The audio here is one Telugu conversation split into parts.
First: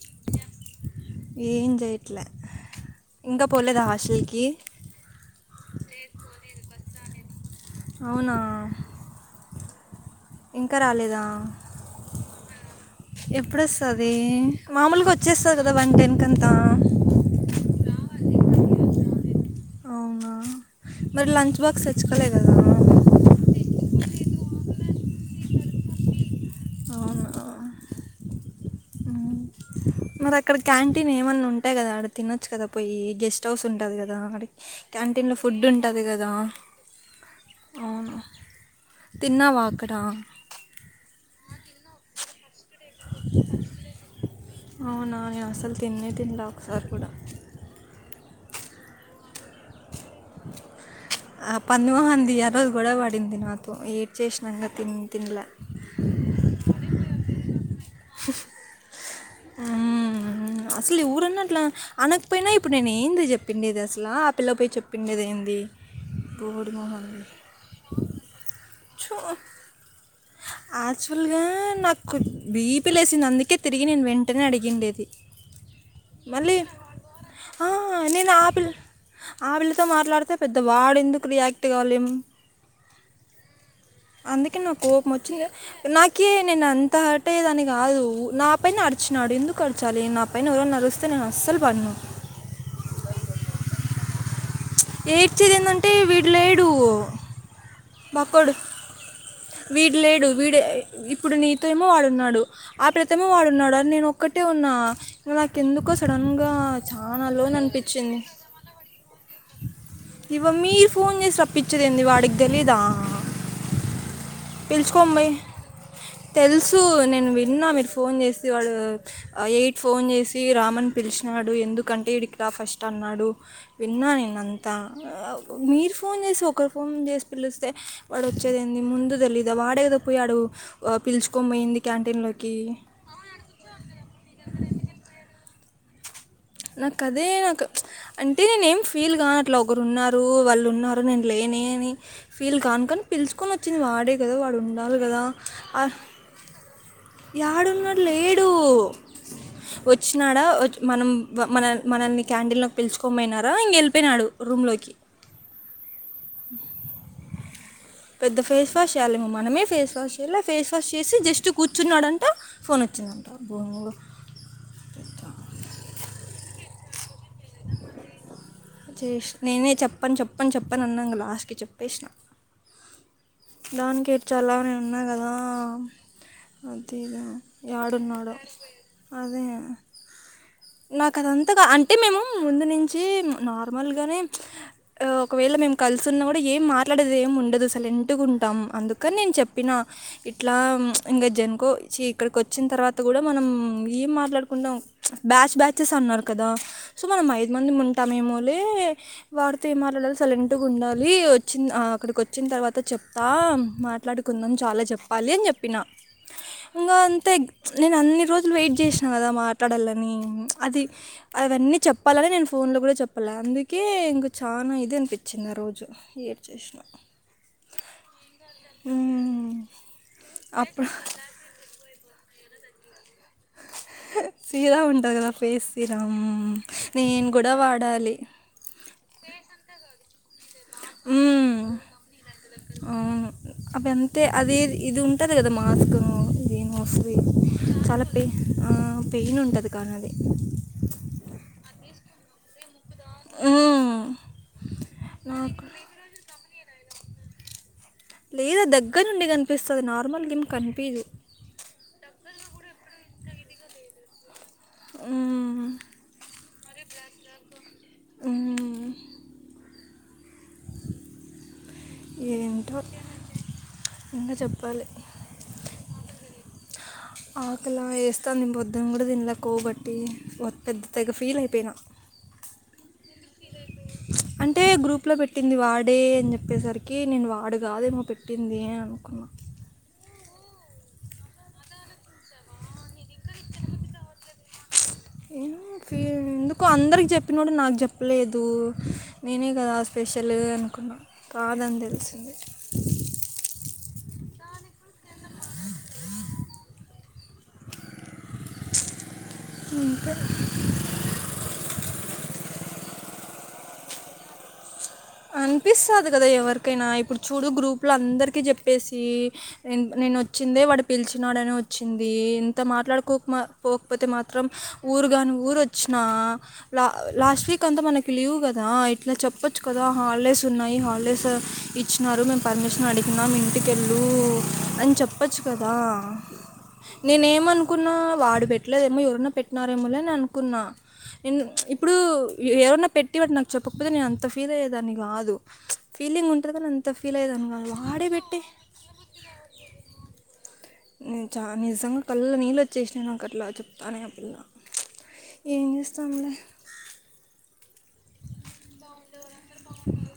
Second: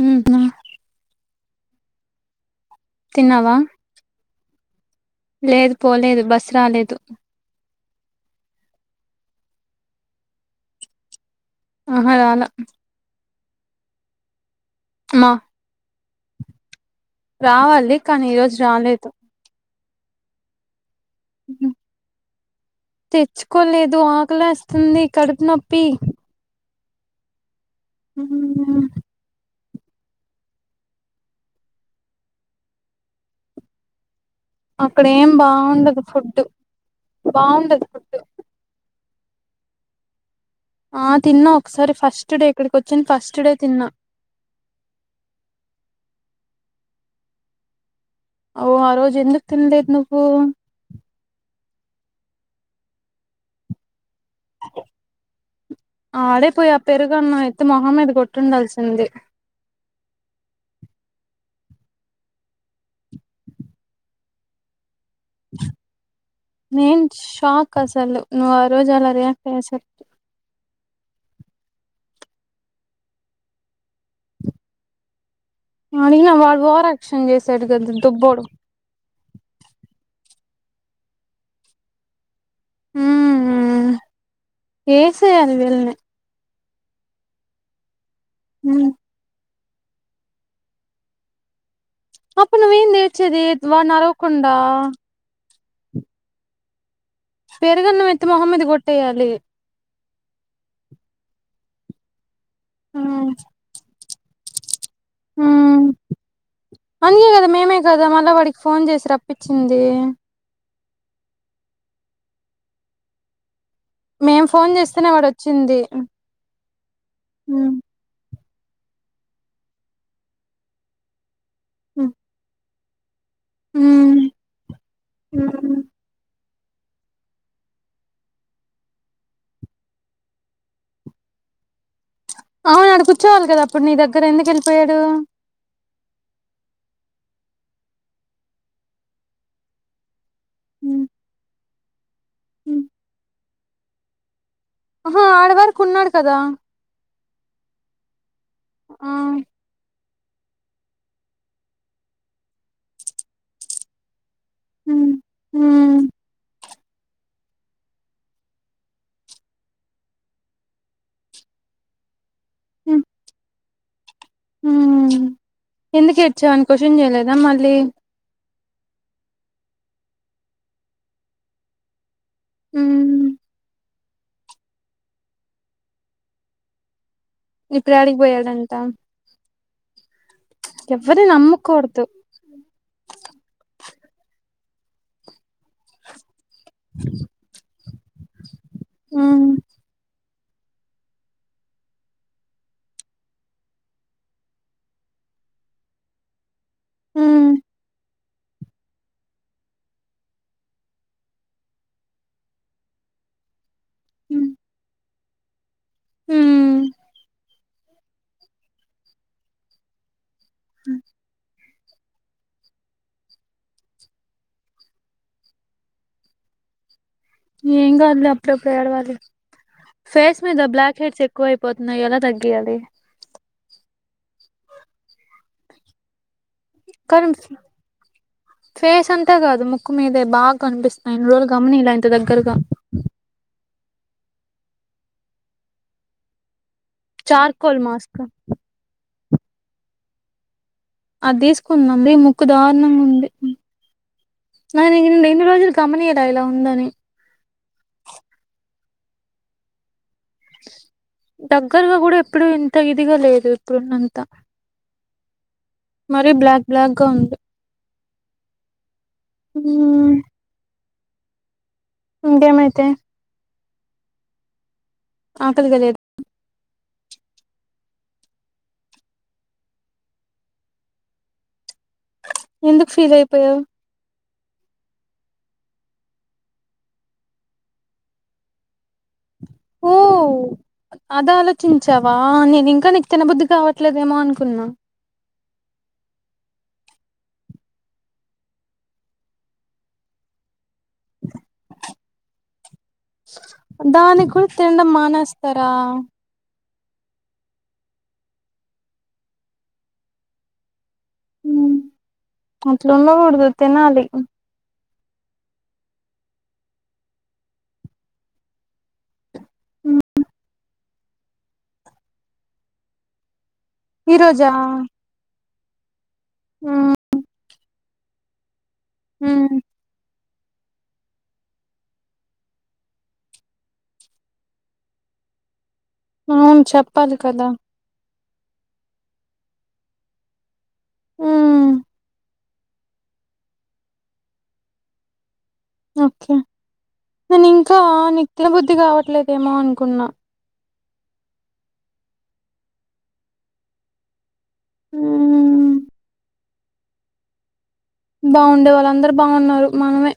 ఊ నా ఏం జెయ్యట్ల్య తిన్నావా లేదు పోలేదు బస్సు రాలేదు అవునా ఇంకా రాలేదా ఆహా రాలా ఎప్పుడుొస్తాది మామొలుగా మా వచ్చేస్తాది గదా వన్ టెన్ కంతా రావాలి కానీ ఈరోజు రాలేదు అవునా మరి లంచ్ బాక్స్ తెచ్చుకోలే గదా తు ఆకలేస్తుంది కడుపు నొప్పి అవునా ఉహూ ఊ మ్మ్. మరి అక్కడ క్యాంటీన్ ఏమన్నా ఉంటాయ్ గదా ఆడ తినొచ్చు కదా పొయ్యీ గెస్ట్ హౌస్ ఉంటాది గదా ఆడి అక్కడ ఏం బాగుండదు ఫుడ్డు బాగుండది అవును ఫుడ్డు తిన్నావా అక్కడ ఆ తిన్నా ఒకసారి ఫస్ట్ డే ఇక్కడికి వచ్చిన్ ఫస్ట్ డే తిన్నా అవునా నే అసలు తిన్నే తినలే ఒకసార్ గూడా ఓ ఆ రోజ్ ఎందుక్ తిన్లేద్ నువ్వు ఆ పంది మొహంది ఆ రోజు గొడవ వడింది నాతో ఏ ఆడే పోయి ఆ పెరుగన్నం ఎత్తి మొహం మీద గొట్టుండాల్సింది ఊ అసల్ ఎవురన్నా అట్లా అనక్పోయినా ఇప్పుడు నేను ఏంది జెప్పిండేది అసలా ఆ పిల్ల పోయి చెప్ పిండిదేంది నేన్ షాక్ అసలు నువ్ ఆ రోజు అలా చూ రియాక్ట్ అయ్యే సర్కి యాక్చువల్గా నాకు బీపీ లేసింది అందుకే తిరిగి నేను వెంటనే అడిగిండేది అడిగిన మళ్ళీ వాడు ఓవర్ యాక్షన్ చేసాడు ఆ కదా నేను దుబ్బోడు ఆ పిల్ ఆ పిళ్ళతో మాట్లాడితే పెద్ద వాడు ఎందుకు రియాక్ట్ గావాలేమొ హ్మ్ అందుకే నా కోపం ఒచ్చింది ఏసేయాలి వీళ్ళని నాకే నేను అంత హట్ అయేదాన్ని గాదు నా పైన హ్మ్ అర్ ఎందుకు అడ్చాలి నా పైన ఎవురన్నా అరుస్తే నేను అస్సల్ పడ్ను అప్పు నువ్ ఏం దీర్చేది నువ్ వాన అడకున్ ఎయిడ్చేది ఏందంటే వీడు లేడు పేరుగన్నం ఎత్తి మొహం బక్కోడు మీద గొట్టేయాలి వీడు లేడు వీడె ఇప్పుడు నీతో ఏమో వాడున్నాడు ఆ పిల్లతో ఏమో హ్మ్ వాడున్నాడు అని నేను ఒక్కటే ఉన్నా హ్మ్ నాకెందుకో సడన్ గా చాలా అందుకే కదా లోన్ అనిపిచ్చింది హిందీ మీర్ ఫోన్ చేసి రప్పిచ్చేదేంది వాడిగ్ దెలీదా మేం ఫోన్ చేస్తేనే వాడు వచ్చింది తెల్సూ నేను విన్నా హ్మ్ మీరు ఫోన్ జేస్ తి వాడు ఆ ఎయిట్ ఫోన్ జేసి రామన్ పిలిచినాడు ఎందుకంటే హ్మ్ ఇడికి రా ఫస్ట్ అన్నాడు విన్నా హ్మ్ నేను అంతా హ్మ్ మీరు ఫోన్ జే ఇసు ఒకరు ఫోన్ జేసి పిలిస్తే వాడు ఒచ్చేది ఏంది ముందు దెలీదా వాడే గదా పొయ్యాడు పిలుచు కొం బొయింది అవును ఆడ కూర్చోవాల్ గదా అప్పుడు నీ దగ్గర ఎందుకు ఎళ్ళిపోయాడు నాక్ అదే నాక్ అంటే నేను ఏం ఫీల్ గాట్లె ఒకరున్నారూ వాళ్ళు హ్మ్ ఉన్నారు నేను లేనే ని ఫీల్ కాన్ కని పిలుచకొని ఒచ్చింది వాడే గదా వాడున్ అహా ఆడి వరకు ఉన్నాడు కదా యాడున్నాడ్లే ఊ ఒచ్చినాడా మనం మన మనల్ని క్యాడిల్ల్లో పిలుచుకోం బోయినారా ఇంగ ఎళ్పోయినాడు రూమ్లోకి హ్మ్ హ్మ్ పెద్ద ఫేస్ వాష్ చేయ్యాలేమో మనమే ఫేస్ వాష్ చెయలె ఫేస్ వాష్ చేసి జస్ట్ కూర్చున్నాడన్ ట ఫోన్ ఒచ్చిందంట భొంగు హూమ్ ఎందుకు ఏడ్చావని కొశన్ జేయలేదా మళ్ళీ చేశ్ నేనే చెప్పన్ చెప్పన్ చెప్పన్ అన్నంగ లాస్ట్కి చెప్పేశ్న హ్మ్ దానికేడ్చలా నేను ఉన్నా కదా అది ఇప్పుడు యాడికి ఏడున్నాడో పోయాడంట అదే ఎవ్వరిని నాకుదంతాగా అంటే నమ్మకూడదు మేము ముందు నుంచి నార్మల్గానే ఒకవేళ మేము కలిసున్నా కూడా ఏం మాట్లాడేదెం ఉండదు సైలెట్ గుం అందుకన్ నేను ఉమ్ చెప్పిన ఇట్లా ఇంగ జనుకోచ్ ఇక్కడికి వచ్చిన తర్వాత కూడా మనం ఏం మాట్లాడుకుంటాం బ్యాచ్ బ్యాచేస్ అన్నారు కదా సో మనం ఉమ్ ఐదు మంది ఉంటామేమో వాడితో ఎం మాట్లాలి సైలెంట్గా ఉండాలి వచ్చిన్ ఆ అక్కడికి వచ్చిన తర్వాత చెప్ త్తా మాట్లాడుకుందాం చాలా చెప్పాలి అని చెప్పిన ఉమ్ ఇంకా అంతే నేను అన్ని రోజులు వెయిట్ చేసినా కదా మాట్లాడాలని అది అవన్నీ చెప్పాలనే నేను ఫోన్లో కూడా చెప్పాలే అందుకే ఇంగ చాలా ఇదనిపించింది ఆ రోజు ఏడ్ చేసినా ఇ ఏం కాదులే అప్పుడప్పుడు ఏడవాలి ఫేస్ మీద అప్పుడు బ్లాక్ హెడ్స్ ఎక్కువ అయిపోతున్నాయి ఎలా తగ్గియలీ సిరా ఉంటది కదా ఫేస్ సిరం నేను కానీ కూడా వాడాలి ఫేస్ అంతా కాదు ముక్కు మీదే బాగా కనిపిస్తాయి ఎన్ని రోలు మ్మ్. గమనియలే ఇంత దగ్గరగా అవును అవి అంతే అది ఇది ఉంటది కదా మాస్కు ఇది మోస్లీ చార్కోల్ చాలా మాస్క్ పెయి ఆ పెయిన్ ఉంటది కానది అది తీసుకుంటన్నా ముక్కుదా నంగా ఉంది మ్మ్. నిం ఇన్ని నాకు రోజులు గమనీయలే ఇలా ఉందని లేదా దగ్గర నుండి కనిపిస్తది నార్మల్గా ఏం కనిపియదు ఇప్పుడు ఇంత ఇదిగా లేదు ఇప్పుడున్నంత మరి బ్లాక్ బ్లాగ్గా ఉంది మ్ మ్ ఇేంటో ఇంగ చెప్పాలి ఆకలిగా లేద ఆకలా ఎస్తానంది పోద్దున కూడా తిన్లే కొవ్వు పట్టి ఒ పెద్ద తెగ ఫీల్ అయిపోయినా ఎందుకు ఫీల్ అయిపోయావ్ అంటే గ్రూప్లో పెట్టింది వాడే అని చెప్పేసరికి నేను వాడు కాదేమో పెట్టింది అని అనుకున్నాను ఓ అది ఆలోచించావా నేను ఇంకా నిక్ తిన బుద్ధి కావట్లేదేమో అనుకున్నా కు అందరికి చెప్పినోడు నాకు చెప్పలేదు నేనే కదా స్పెషల్ కున్నా కాదని తెలిసిందిే క్ తినడం మానేస్తారా అంతే అట్లుండకూడదు తినాలి అనిపిస్తది కదా ఎవరికైనా ఇప్పుడు చూడు గ్రూపుల అందరికి చెప్పేసి ఉమ్, నేను వచ్చిందే వాడు పిలిచినడని వచ్చింది ఇంత మాట్లాడుకోక్ మ పోకపోతే ఈ మాత్రం రోజా ఊరు గాని ఊరు వచ్చిన లా ఉమ్, లాస్ట్ వీక్ అంతా మనకి లీవ్ కద్ దా ఇట్లా ఉమ్, చెప్పోచ్చు ఇంకా హాలిడేస్ ఉన్నాయి హాలిడేస్ ఇచ్చినారు మేము పర్మిషన్ అడిగినాం ఇంటికెళ్ళు అని చెప్పచ్చు కదా అవును చెప్పాలి నేనే కదా ఏమనుకున్నా వాడు పెట్టలేదేమో ఎవరనా పెట్టినారేమోలే అని అనుకున్నా నేను ఉమ్, ఇప్పుడు ఎవరన్నా పెట్టి వాడు నాకు చెప్పకపోతే నేను అంత ఫీల్ అయ్యేదాన్ని కాదు ఫీలింగ్ ఓకే ఉంటుంది కానీ అంత ఫీల్ నేను అయ్యేదాన్ని కాదు ఇంకా వాడే నీకు పెట్టి తినబుద్ధి కావట్లేదేమో అనుకున్నా నేను చా నిజంగా కళ్ళల్లో నీళ్ళు వచ్చేసినా నాకు అట్లా చెప్తానే ఆ పిల్ల ఏం ఉమ్, చేస్తాంలే బాగుండే వాళ్ళందరు బాగున్నారు మనమే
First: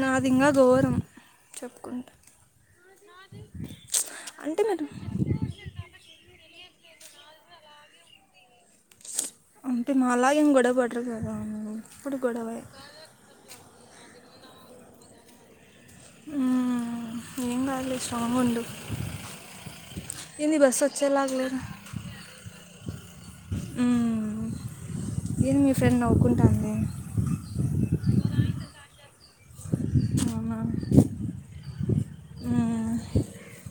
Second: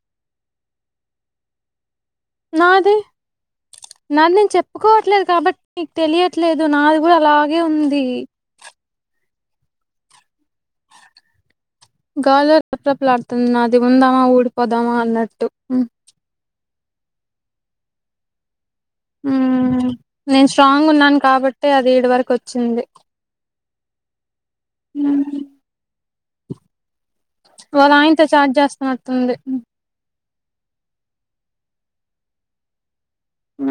నాది ఇంకా గోరం చెప్పుకుంటె నాది నేను అంటే మీరు చెప్పుకోవట్లేదు కాబట్టి నీకు తెలియ ట్లేదు నాది కూడా అలాగే ఉంది అంటే మాలా ఏం కో గజర్ రెపరెపలడుతుంది నాది ఉందామా ఊడ్ పోదామా అన్నట్టు ఏం కాదు లే స్ట్రాంగ్ ఉండు నేను ఏంది బస్సు స్ట్రాంగ్ ఉన్నాను వచ్చేలాగా లేదు కాబట్టే అది ఇడి వరకు వచ్చింది ఏంది మీ ఫ్రెండ్ నవ్వుకుంటంది వాళ్ళ ఆయనతో చాట్ చేస్తున్నటుంది అవునా మ్మ్. ఆ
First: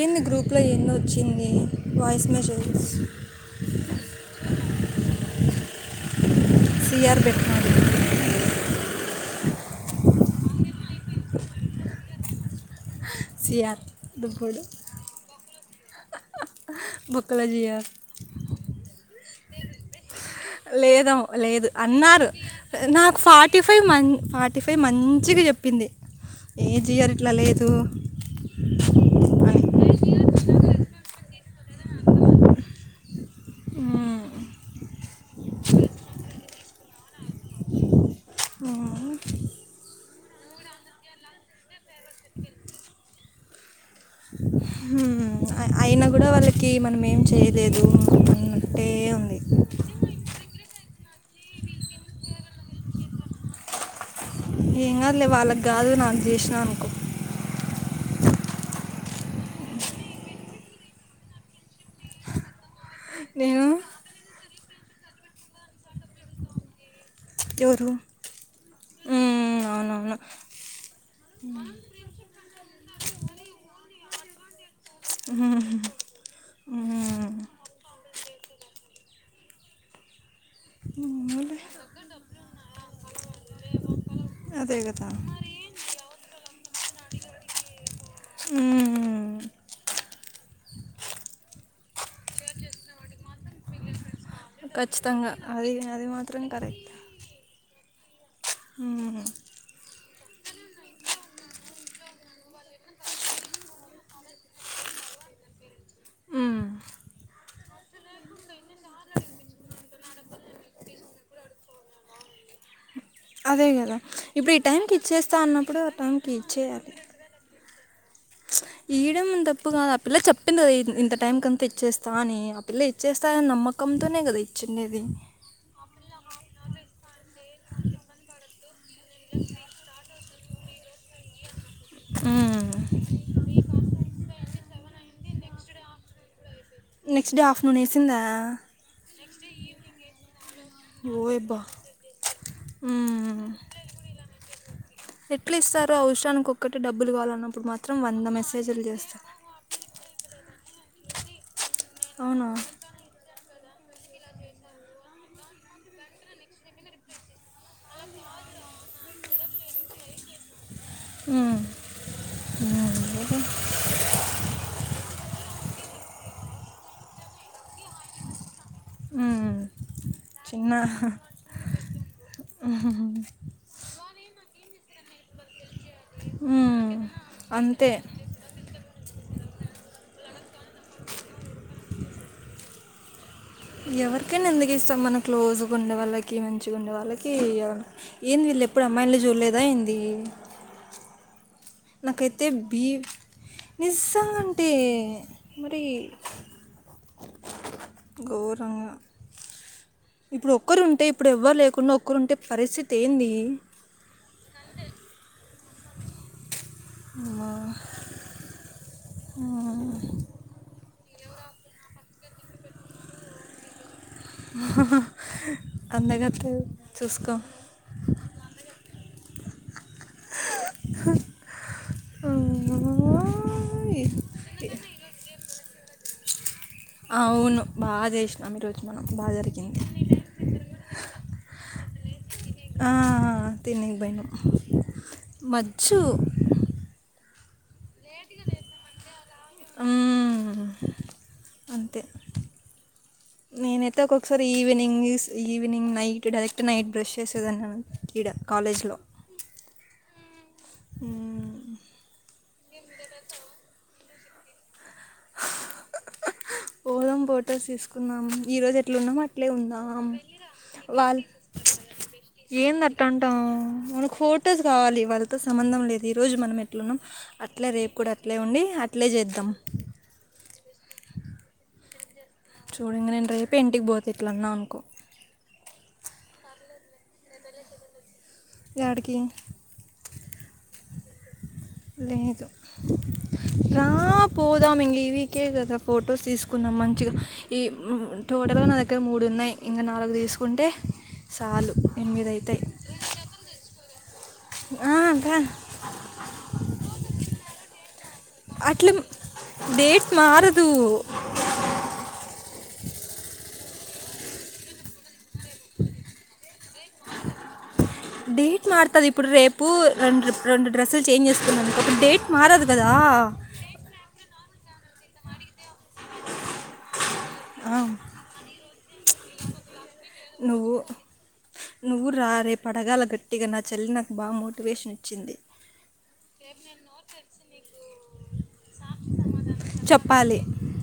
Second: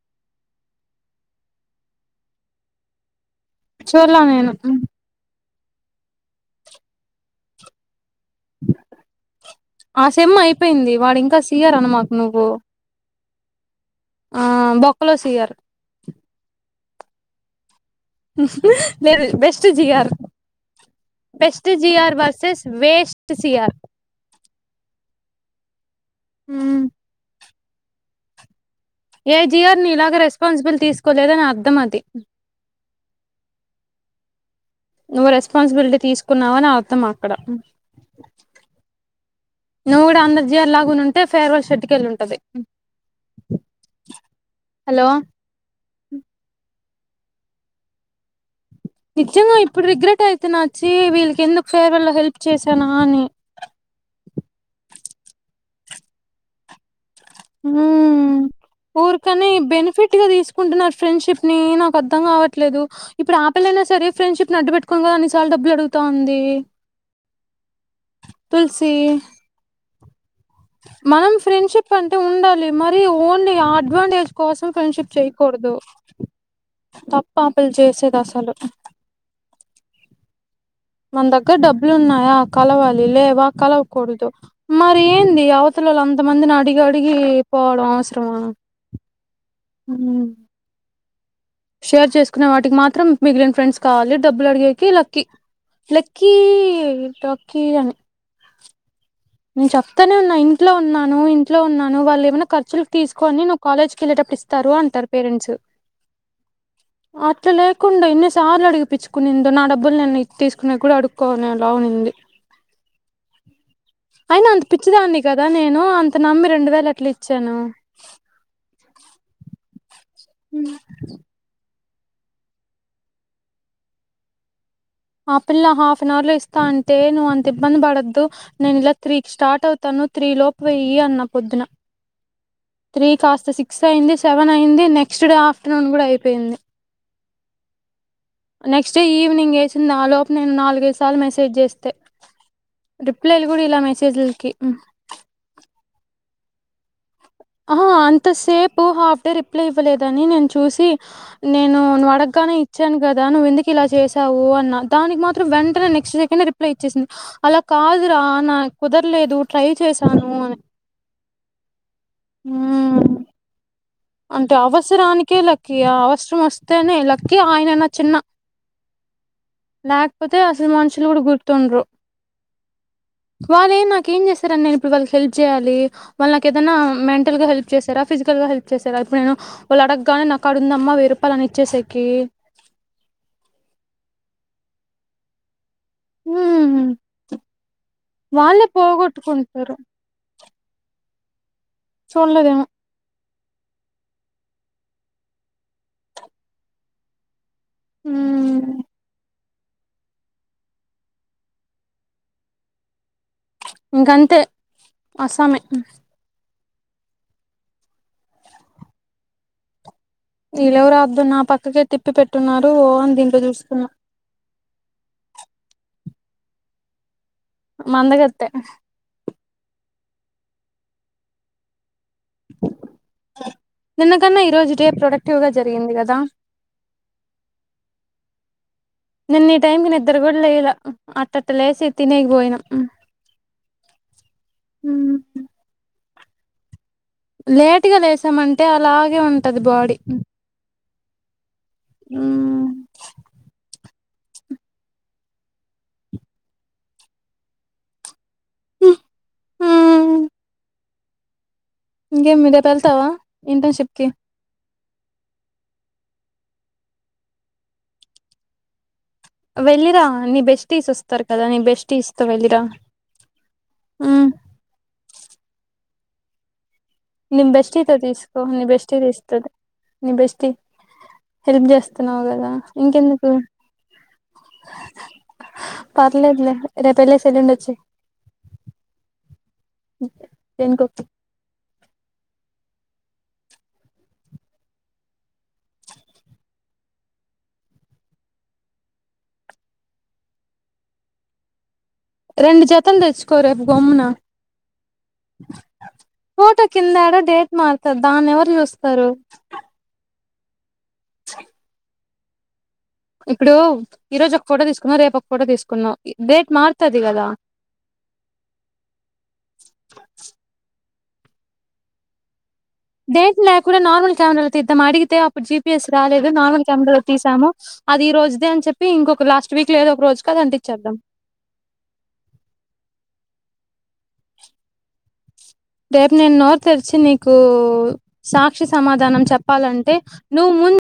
ఏంది గ్రూప్లో ఏందో వచ్చింది వాయిస్ మెసేజ్స్ చూర్లా నేను సియార్ బెట్ ఆ సేమ్ అయిపోయింది వాడు ఇంకా సిఆర్ అనమాకు నువ్వు సియారు ఆ బొక్కలో సియర్ బొక్కలో జిఆర్ బెస్ట్ జిఆర్ లేదం లేదు బెస్ట్ జిఆర్ అన్నారు వర్సెస్ నాకు వేస్ట్ ఫార్టీ సిఆర్ ఫైవ్ మ ఫార్టీ ఫైవ్ మం మంచిగా చెప్పింది ఏ మ్మ్ జిఆర్ ఇట్లా లేదు అని రెస్పాన్సిబుల్ తీసుకోలేదని అర్థం అది మ్మ్. నువ్వు రెస్పాన్సిబిలిటీ తీసుకున్నావని అర్థం అక్కడ మ్మ్. నువ్వు కూడా అందరు జయర్ లాగా ఉంటే ఫెర్వెల్ షెడ్ కేళ్ళి ఉంటది హలో అయినా కూడా వాళ్ళకి మనం ఏం చేయలేదు అ నిజంగా ఇప్పుడు రిగ్రెట్ అయిటున్నచ్చి ఇది వీళ్ళకి ఎందుకు ఫేర్వ లో హెల్ప్ చేసానా అని ఏం కాదులే వాళ్ళకి కాదు నాకు చేసినా అనుకో ఉ ఊరికనే బెనిఫిట్ గా తీసుకుంటున్నారు ఫ్రెండ్షిప్ ని నాకు అర్ధం కావట్లేదు ఇప్పుడు ఆ నేను పిల్ల అయిన సరే ఫ్రెండ్షిప్ అడ్డు బేట్టుకోని కదా అన్నిసార్లు డబ్బులు అడుగుతా ఉంది ఎవరు తులసి ఉ అవునవును మనం ఫ్రెండ్షిప్ అంటే ఉండాలి మరి ఓన్లీ అడ్వాంటేజ్ కోసం ఫ్రెండ్షిప్ మ్మ్. చేయకూడదు మ్మ్. తప్పు ఆపిలు చేసేది అసలు మన దగ్గర అవునులే. డబ్బులు ఉన్నాయా కలవాలి లేవ కలవకూడదు అదే మరి కదా ఏంది అవత లోల అంత మందిని అడిగి అడిగి పోవడం అవసరమా మ్మ్. షేర్ చేసుకునే వాటికి మాత్రం మిగిలిన ఫ్రెండ్స్ కావాలి డబ్బులు అడిగేకి లక్కీ ఖచ్చితంగా అది అది లక్కీ మాత్రం లక్కీ అని హ [inaudible] నేను చెప్తనే ఉన్నా ఇంట్లో ఉన్నాను ఇంట్లో ఉన్నాను వాళు ఏమైనా ఖర్చులుకు తీసుకోని నువ్వు కాలేజ్ కి వెళ్ళేటప్పుడు ఇస్తారు అంటారు పేరెంట్స్ మ్మ్. అట్లా లేకుండా ఇన్నిసార్లు అడిగిపిచ్చుకునిండు నాడబ్బు డబ్బులు నేను ఇచ్చి తీసుకునే గూడా అడుక్కునే లావుంది అదే కదా అయినా ఇప్పుడు ఈ అంత టైంకి పిచ్చిదాన్ని ఇచ్చేస్తా కదా నేను అన్నప్పుడు ఆ అంత టైంకి నమ్మి రెండు వేలు ఎట్లా ఇచ్చాను యియ్యడం తప్పు గాదు ఆ పిల్ల చెప్పింది గద ఇంత టైం కంత తెచ్చేస్త తా అని ఆ పిల్ల ఇచ్చేస్తాని నమ్మకంతోనే గదా ఇచ్చిండేది వన్ అవర్ లో ఇస్తా అంటే నువ్వు అంత ఇబ్బంది పడొద్దు నేను ఇలా త్రీకి స్టార్ట్ అవుతాను త్రీ లోపు వెయ్యి అన్న పొద్దున త్రీ కాస్త సిక్స్ అయింది సెవెన్ అయింది నెక్స్ట్ డే ఆఫ్టర్నూన్ గూడా అయిపోయింది నెక్స్ట్ డే ఆఫ్టర్నూన్ యేసిందా నెక్స్ట్ డే ఈవినింగ్ యేసింది ఆ లోపు నేను నాలుగైదు సార్లు మెసేజ్ ఓయబ్బా జేస్తే మ్మ్. రిప్లైలు గూడా ఈలే మెసేజ్లకి ఎట్లా ఇస్తారు అవసరానికి ఒక్కటి డబ్బులు కావాలన్నప్పుడు ఆహా మాత్రం అంత వంద మెసేజ్లు సేపు హాఫ్ చేస్తారు డే రిప్లై ఇవ్వలేదని నేను చూసి నేను నువ్వు అవునా అడగానే ఇచ్చాను గదా నువ్వెందుకు ఇలా చేసావు అన్న దానికి మాత్రం వెంటనే నెక్స్ట్ డే కి రిప్లై ఇచ్చేసింది అలా కాదు రా కుదరలేదు ట్రై చేశాను అని ఉం ఉమ్ అంటే అవసరానికే లక్కి ఆ అవసరం వస్తేనే లక్కి ఆయన నా చిన్న మ్మ్. లేకపోతే అసలు చిన్న మనుషులు గూడా గుర్తుండరు వాళ్ళే నాకేం జేశారని నేను ఇప్పుడు వాళ్ళకి హెల్ప్ చేయాలి వాళ్ళ నాకేదన్నా మ్మ్. మెంటల్ గా హెల్ప్ అంతే చేసారా ఫిజికల్ గా హెల్ప్ చేసారా ఇప్పుడు నేను వాళ్ళు అడగగానే నాకాడుందమ్మా వెయ్యిరూపాయలు అని ఇచ్చేసేకి ఎవరికైనా ఎందుకు ఇస్తాం మనం క్లోజ్ గున్నవాళ్ళకి ఉమ్ మంచిగుండె వాళ్ళకి ఏంది వీళ్ళు వాళ్ళే ఎప్పుడు అమ్మాయిలను చూడలేదా పోగొట్టుకుంటారు ఏంది నాకైతే చూడలేదేమో బీ నిజంగా అంటే ఎ మరీ ఉమ్ ఘోరంగా ఇప్పుడు ఒక్కరుంటే ఇప్పుడు ఎవ్వరు లేకుండా ఒక్కరుంటే పరిస్థితి ఏంది ఇంక అంతే అస్సామే అమ్మ ఆ ఈలెవరాబ్బ నా పక్కకే తిప్పి పెట్టున్నారు ఓ అని దీంట్లో జూసుకున్నా హహహ అందగత్తె చూసుకో మందగత్తె [inaudible] నిన్నకన్నా ఈరోజు డే ప్రొడక్టివ్ గా జరిగింది గదా అవును బాగా జేసినాం ఈరోజు మనం బాగా నిన్న ఈ జరిగింది టైంకి నిద్ర కూడా లేయలా అట్టట్ట లేసి తినేకి పోయినాం ఆ తిననికిపోయినం మచ్చు లేటుగా లేసామంటే అలాగే ఉంటది బాడీ మ్మ్. అంతే నేన యితే ఒక్కొక్కసారి evening evening night direct night brush చేసేదాన్ని ఈడ కాలేజ్లో ఉం ఇంగేం మీ అటు యెళ్తావా ఇంటర్న్ షిప్ కి పోదాం పోటోస్ తీసుకున్నాం ఈ రోజు వెళ్ళిరా నీ బెస్టీస్ వాళ్ళు వస్తారు కదా నీ బెస్టీస్ తో వెళ్ళిరా ఏంది అంటావ్ మనకు ఫోటోస్ కావాలి వాళ్ళతో సంబంధం లేదు ఈ రోజు మనం ఎట్లున్నాం నీ అట్లే బెస్టీస్ తో రేపు కూడా అట్లే తీసుకో ఉండి నీబెస్టీ అట్లే చేద్దాం తీస్తది నీబెస్టీ హెల్ప్ చేస్త న్నావ్ కాదా చూడు ఇంక నేను ఇంకెందుకు రేపే ఇంటికి పోతా ఇట్లా అన్నా అనుకో పర్లేదులే రేపు యెల్లేసి ఎల్లుండి వచ్చెయ్ యాడికి [unintelligible] లేదు రా పోదాం ఇంగ ఈవీకే గదా ఫొటోస్ తీసుకుందాం మంచిగా ఈ టోటల్గా నా దగ్గర మూడు ఉన్నాయి ఇంకా నాలుగు తీసుకుంటే చాలు ఎనిమిది అవుతాయి రెండు జతం తెచ్చుకో రేపు గొమ్మున ఆ, రా. ఫోట కింద యాడో డేట్ మార్తా దాన్ని ఎవరు అట్లా చూస్తారు డేట్ మారదు చె ఇప్పుడు ఈ రోజు ఒక ఫోటో తీసుకున్నాం రేపు ఒక ఫోటో తీసుకున్నాం డేట్ మారుతది కదా డేట్ మారుతుంది ఇప్పుడు రేపు రెండు రెండు డ్రెస్సులు చేంజ్ చేస్తుకుందిను కాటి డేట్ మారదు కదా డేట్ లేకపోయిన నార్మల్ కమెరాల తిదాము అడిగితే అప్పుడు జిపిఎస్ రాలేదు నార్మల్ కమెరా తీసాము ఆ, అది ఈ రోజుదే అని చెప్పి ఇంకొక లాస్ట్ వీక్ లో ఏదో ఒక రోజు కి అది నువ్వు అంటిచేదం నువ్వు రా రేపు అడగాల గట్టిగా నా చల్లి నాకు బాగా మోటివేషన్ ఇచ్చింది రేపు నేను నోరు తెరిచి నీకు సాక్షి సమాధానం చెప్పాలంటే చెప్పాలి నువ్వు ముందు